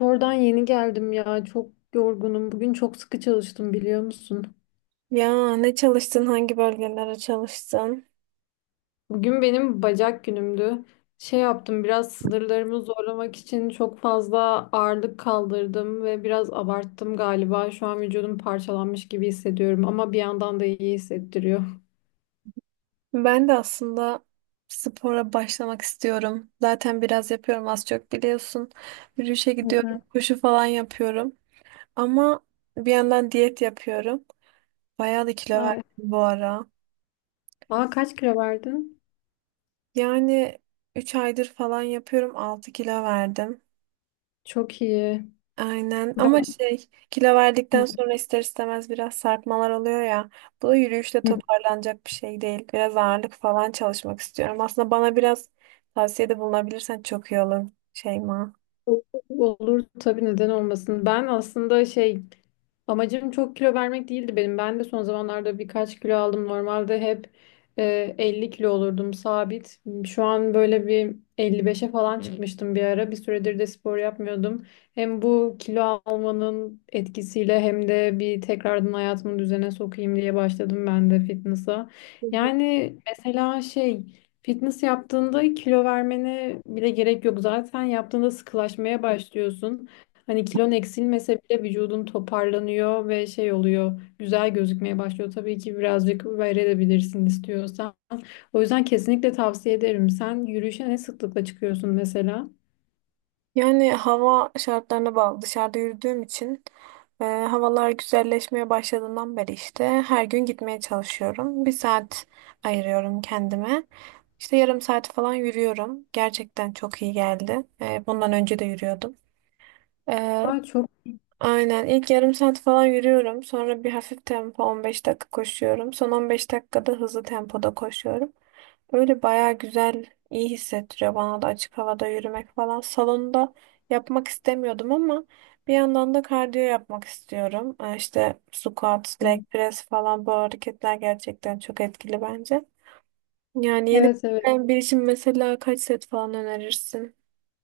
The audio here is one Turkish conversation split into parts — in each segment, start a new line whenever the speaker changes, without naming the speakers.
Oradan yeni geldim ya. Çok yorgunum. Bugün çok sıkı çalıştım biliyor musun?
Ya ne çalıştın, hangi bölgelere çalıştın?
Bugün benim bacak günümdü. Şey yaptım biraz sınırlarımı zorlamak için çok fazla ağırlık kaldırdım ve biraz abarttım galiba. Şu an vücudum parçalanmış gibi hissediyorum ama bir yandan da iyi hissettiriyor.
Ben de aslında spora başlamak istiyorum. Zaten biraz yapıyorum, az çok biliyorsun. Yürüyüşe
Hı hı.
gidiyorum, koşu falan yapıyorum. Ama bir yandan diyet yapıyorum. Bayağı da kilo verdim
Ay.
bu ara.
Aa kaç kilo verdin?
Yani 3 aydır falan yapıyorum, 6 kilo verdim.
Çok iyi.
Aynen, ama
Ben
şey, kilo verdikten sonra ister istemez biraz sarkmalar oluyor ya. Bu da yürüyüşle
hı.
toparlanacak bir şey değil. Biraz ağırlık falan çalışmak istiyorum. Aslında bana biraz tavsiyede bulunabilirsen çok iyi olur Şeyma.
Olur tabii, neden olmasın. Ben aslında şey Amacım çok kilo vermek değildi benim. Ben de son zamanlarda birkaç kilo aldım. Normalde hep 50 kilo olurdum sabit. Şu an böyle bir 55'e falan çıkmıştım bir ara. Bir süredir de spor yapmıyordum. Hem bu kilo almanın etkisiyle hem de bir tekrardan hayatımı düzene sokayım diye başladım ben de fitness'a. Yani mesela, fitness yaptığında kilo vermene bile gerek yok. Zaten yaptığında sıkılaşmaya başlıyorsun. Hani kilon eksilmese bile vücudun toparlanıyor ve şey oluyor, güzel gözükmeye başlıyor. Tabii ki birazcık verebilirsin istiyorsan. O yüzden kesinlikle tavsiye ederim. Sen yürüyüşe ne sıklıkla çıkıyorsun mesela?
Yani hava şartlarına bağlı. Dışarıda yürüdüğüm için, havalar güzelleşmeye başladığından beri işte her gün gitmeye çalışıyorum. Bir saat ayırıyorum kendime. İşte yarım saat falan yürüyorum. Gerçekten çok iyi geldi. Bundan önce de yürüyordum. E,
Aa, çok.
Aynen. ilk yarım saat falan yürüyorum. Sonra bir hafif tempo 15 dakika koşuyorum. Son 15 dakikada hızlı tempoda koşuyorum. Böyle bayağı güzel, iyi hissettiriyor bana da açık havada yürümek falan. Salonda yapmak istemiyordum ama bir yandan da kardiyo yapmak istiyorum. İşte squat, leg press falan, bu hareketler gerçekten çok etkili bence. Yani yeni
Evet, evet.
başlayan bir için mesela kaç set falan önerirsin?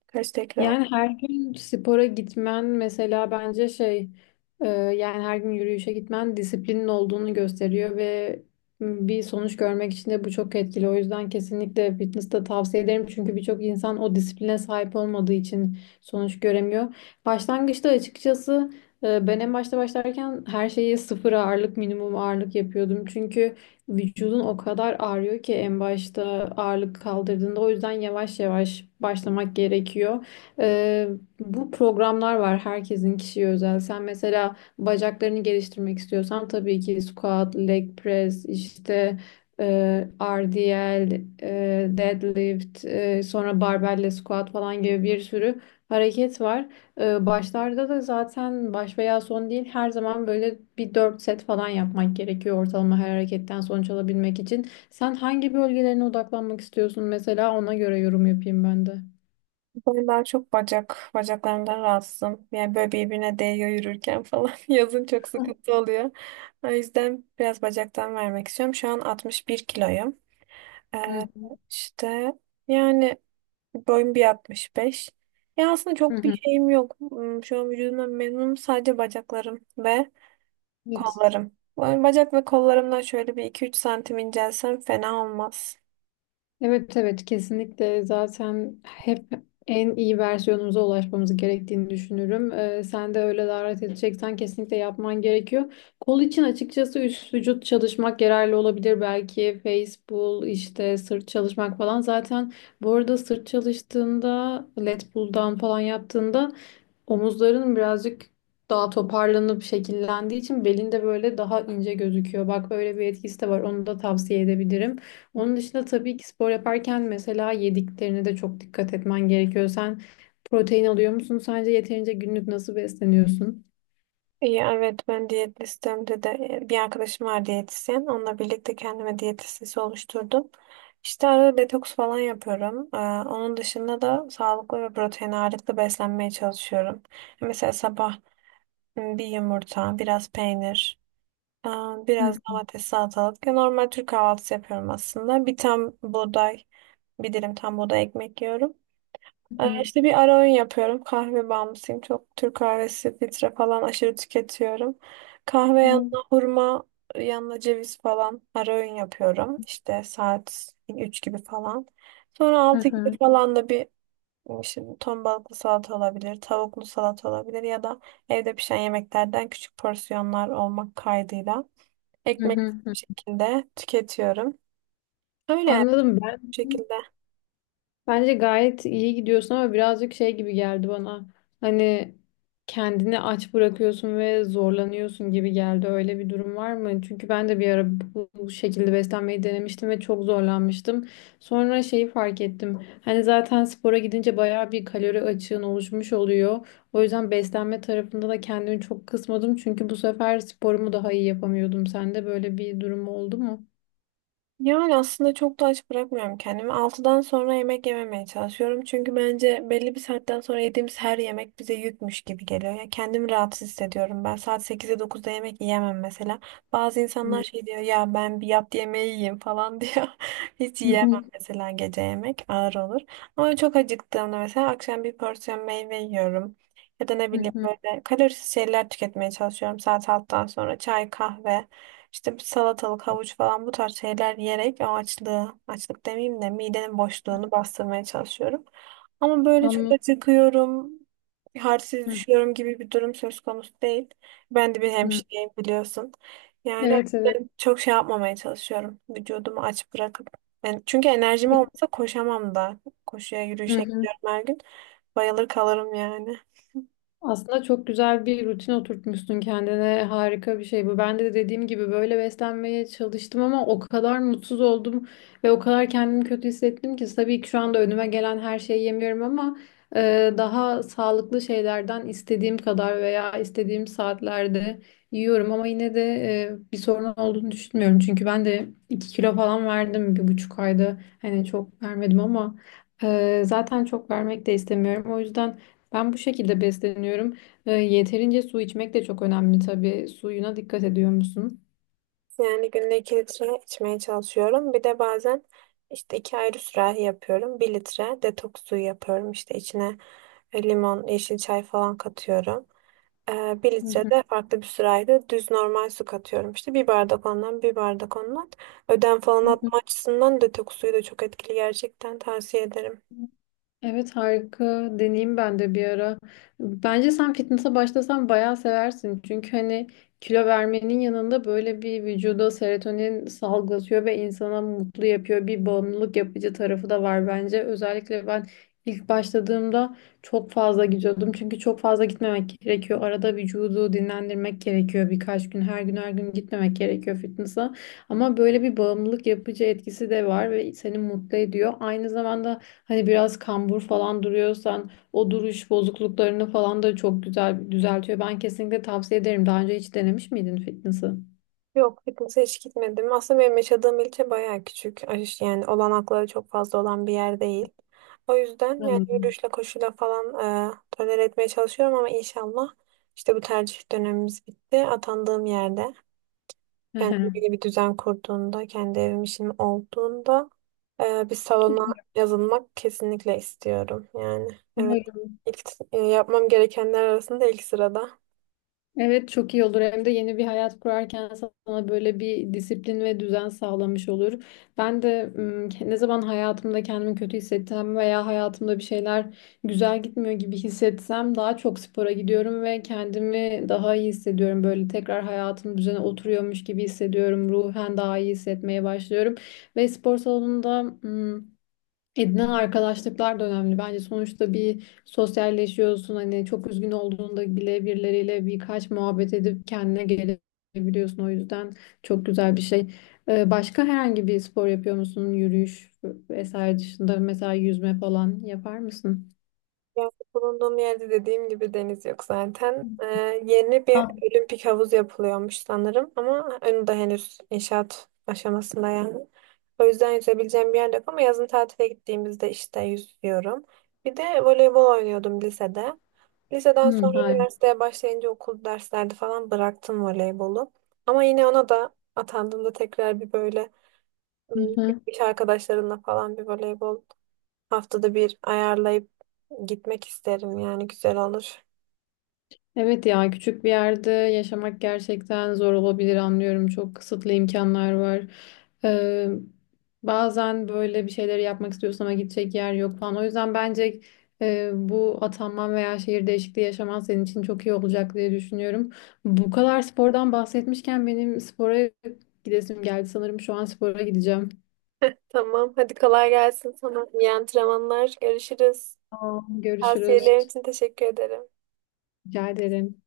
Kaç tekrar?
Yani her gün spora gitmen mesela bence şey yani her gün yürüyüşe gitmen disiplinin olduğunu gösteriyor ve bir sonuç görmek için de bu çok etkili. O yüzden kesinlikle fitness de tavsiye ederim. Çünkü birçok insan o disipline sahip olmadığı için sonuç göremiyor. Başlangıçta açıkçası, ben en başta başlarken her şeyi sıfır ağırlık, minimum ağırlık yapıyordum. Çünkü vücudun o kadar ağrıyor ki en başta ağırlık kaldırdığında, o yüzden yavaş yavaş başlamak gerekiyor. Ee, bu programlar var herkesin, kişiye özel. Sen mesela bacaklarını geliştirmek istiyorsan tabii ki squat, leg press, işte RDL, deadlift, sonra barbell squat falan gibi bir sürü hareket var. Başlarda da zaten baş veya son değil, her zaman böyle bir 4 set falan yapmak gerekiyor ortalama, her hareketten sonuç alabilmek için. Sen hangi bölgelerine odaklanmak istiyorsun mesela, ona göre yorum yapayım ben de.
Ben daha çok bacak, bacaklarımdan rahatsızım. Yani böyle birbirine değiyor yürürken falan. Yazın çok sıkıntı oluyor. O yüzden biraz bacaktan vermek istiyorum. Şu an 61 kiloyum.
Hı
Ee,
hı.
işte yani boyum bir 65. Ya aslında
Hı
çok bir
hı.
şeyim yok. Şu an vücudumdan memnunum. Sadece bacaklarım ve
Evet.
kollarım. Yani bacak ve kollarımdan şöyle bir iki üç santim incelsem fena olmaz.
Evet, evet kesinlikle, zaten hep en iyi versiyonumuza ulaşmamız gerektiğini düşünürüm. Sen de öyle davet edeceksen kesinlikle yapman gerekiyor. Kol için açıkçası üst vücut çalışmak yararlı olabilir belki. Face pull, işte sırt çalışmak falan. Zaten bu arada sırt çalıştığında, lat pull'dan falan yaptığında omuzların birazcık daha toparlanıp şekillendiği için belinde böyle daha ince gözüküyor. Bak böyle bir etkisi de var. Onu da tavsiye edebilirim. Onun dışında tabii ki spor yaparken mesela yediklerine de çok dikkat etmen gerekiyor. Sen protein alıyor musun? Sence yeterince, günlük nasıl besleniyorsun?
İyi, evet, ben diyet listemde de bir arkadaşım var, diyetisyen. Onunla birlikte kendime diyet listesi oluşturdum. İşte arada detoks falan yapıyorum. Onun dışında da sağlıklı ve protein ağırlıklı beslenmeye çalışıyorum. Mesela sabah bir yumurta, biraz peynir, e, biraz domates, salatalık. Ya normal Türk kahvaltısı yapıyorum aslında. Bir tam buğday, bir dilim tam buğday ekmek yiyorum. İşte bir ara öğün yapıyorum. Kahve bağımlısıyım. Çok Türk kahvesi, filtre falan aşırı tüketiyorum. Kahve
Hı hı.
yanına hurma, yanına ceviz falan ara öğün yapıyorum. İşte saat 3 gibi falan. Sonra
Hı
6 gibi
hı.
falan da bir şimdi ton balıklı salata olabilir, tavuklu salata olabilir ya da evde pişen yemeklerden küçük porsiyonlar olmak kaydıyla
Hı
ekmek
hı.
şeklinde tüketiyorum. Öyle yani bu
Anladım ben.
şekilde.
Bence gayet iyi gidiyorsun ama birazcık gibi geldi bana. Hani kendini aç bırakıyorsun ve zorlanıyorsun gibi geldi. Öyle bir durum var mı? Çünkü ben de bir ara bu şekilde beslenmeyi denemiştim ve çok zorlanmıştım. Sonra şeyi fark ettim. Hani zaten spora gidince bayağı bir kalori açığın oluşmuş oluyor. O yüzden beslenme tarafında da kendimi çok kısmadım. Çünkü bu sefer sporumu daha iyi yapamıyordum. Sende böyle bir durum oldu mu?
Yani aslında çok da aç bırakmıyorum kendimi. 6'dan sonra yemek yememeye çalışıyorum. Çünkü bence belli bir saatten sonra yediğimiz her yemek bize yükmüş gibi geliyor. Ya kendimi rahatsız hissediyorum. Ben saat 8'e 9'da yemek yiyemem mesela. Bazı insanlar
Hı
şey diyor ya, ben bir yat yemeği yiyeyim falan diyor. Hiç
hı hı.
yiyemem
Hı.
mesela, gece yemek ağır olur. Ama çok acıktığımda mesela akşam bir porsiyon meyve yiyorum. Ya da ne bileyim, böyle kalorisiz şeyler tüketmeye çalışıyorum saat 6'dan sonra, çay kahve. İşte bir salatalık, havuç falan, bu tarz şeyler yiyerek o açlığı, açlık demeyeyim de midenin boşluğunu bastırmaya çalışıyorum. Ama böyle çok
Anladım.
acıkıyorum, halsiz
Hı
düşüyorum gibi bir durum söz konusu değil. Ben de bir
hı.
hemşireyim biliyorsun. Yani
Evet, evet.
ben çok şey yapmamaya çalışıyorum, vücudumu aç bırakıp. Yani çünkü enerjim olmasa koşamam da. Koşuya,
Hı
yürüyüşe
hı.
gidiyorum her gün. Bayılır kalırım yani.
Aslında çok güzel bir rutin oturtmuşsun kendine. Harika bir şey bu. Ben de dediğim gibi böyle beslenmeye çalıştım ama o kadar mutsuz oldum ve o kadar kendimi kötü hissettim ki, tabii ki şu anda önüme gelen her şeyi yemiyorum ama daha sağlıklı şeylerden istediğim kadar veya istediğim saatlerde yiyorum ama yine de bir sorun olduğunu düşünmüyorum. Çünkü ben de 2 kilo falan verdim bir buçuk ayda. Hani çok vermedim ama zaten çok vermek de istemiyorum. O yüzden ben bu şekilde besleniyorum. Yeterince su içmek de çok önemli tabii. Suyuna dikkat ediyor musun?
Yani günde 2 litre içmeye çalışıyorum. Bir de bazen işte iki ayrı sürahi yapıyorum. Bir litre detoks suyu yapıyorum. İşte içine limon, yeşil çay falan katıyorum. Bir
Hı hı.
litre farklı bir sırayla düz normal su katıyorum. İşte bir bardak ondan, bir bardak ondan. Ödem falan
Hı hı.
atma açısından detoks suyu da çok etkili, gerçekten tavsiye ederim.
Evet, harika, deneyeyim ben de bir ara. Bence sen fitness'a başlasan bayağı seversin. Çünkü hani kilo vermenin yanında böyle bir vücuda serotonin salgılatıyor ve insana mutlu yapıyor. Bir bağımlılık yapıcı tarafı da var bence. Özellikle ben ilk başladığımda çok fazla gidiyordum. Çünkü çok fazla gitmemek gerekiyor. Arada vücudu dinlendirmek gerekiyor birkaç gün. Her gün her gün gitmemek gerekiyor fitness'a. Ama böyle bir bağımlılık yapıcı etkisi de var ve seni mutlu ediyor. Aynı zamanda hani biraz kambur falan duruyorsan o duruş bozukluklarını falan da çok güzel düzeltiyor. Ben kesinlikle tavsiye ederim. Daha önce hiç denemiş miydin fitness'ı?
Yok, fitness'e hiç gitmedim. Aslında benim yaşadığım ilçe bayağı küçük. Yani olanakları çok fazla olan bir yer değil. O yüzden yani
Anladım.
yürüyüşle koşuyla falan tolere etmeye çalışıyorum ama inşallah işte bu tercih dönemimiz bitti. Atandığım yerde,
Hı hı.
kendine bir düzen kurduğunda, kendi evim işim olduğunda bir salona yazılmak kesinlikle istiyorum. Yani evet,
Umarım.
ilk yapmam gerekenler arasında ilk sırada.
Evet, çok iyi olur. Hem de yeni bir hayat kurarken sana böyle bir disiplin ve düzen sağlamış olur. Ben de ım, ke- ne zaman hayatımda kendimi kötü hissettim veya hayatımda bir şeyler güzel gitmiyor gibi hissetsem, daha çok spora gidiyorum ve kendimi daha iyi hissediyorum. Böyle tekrar hayatım düzene oturuyormuş gibi hissediyorum. Ruhen daha iyi hissetmeye başlıyorum. Ve spor salonunda edinen arkadaşlıklar da önemli. Bence sonuçta bir sosyalleşiyorsun. Hani çok üzgün olduğunda bile birileriyle birkaç muhabbet edip kendine gelebiliyorsun. O yüzden çok güzel bir şey. Başka herhangi bir spor yapıyor musun? Yürüyüş vesaire dışında mesela yüzme falan yapar mısın?
Yani bulunduğum yerde dediğim gibi deniz yok zaten. Yeni bir
Ha.
olimpik havuz yapılıyormuş sanırım ama onu da henüz inşaat aşamasında yani. O yüzden yüzebileceğim bir yer yok ama yazın tatile gittiğimizde işte yüzüyorum. Bir de voleybol oynuyordum lisede. Liseden
Hı,
sonra
hayır.
üniversiteye başlayınca okul derslerde falan bıraktım voleybolu. Ama yine ona da atandığımda tekrar bir böyle ım, iş arkadaşlarımla falan bir voleybol haftada bir ayarlayıp gitmek isterim, yani güzel olur.
Evet ya, küçük bir yerde yaşamak gerçekten zor olabilir, anlıyorum. Çok kısıtlı imkanlar var. Ee, bazen böyle bir şeyleri yapmak istiyorsun ama gidecek yer yok falan. O yüzden bence bu atanman veya şehir değişikliği yaşaman senin için çok iyi olacak diye düşünüyorum. Bu kadar spordan bahsetmişken benim spora gidesim geldi. Sanırım şu an spora gideceğim.
Tamam. Hadi kolay gelsin sana. İyi antrenmanlar. Görüşürüz.
Tamam. Görüşürüz.
Tavsiyelerin için teşekkür ederim.
Rica ederim.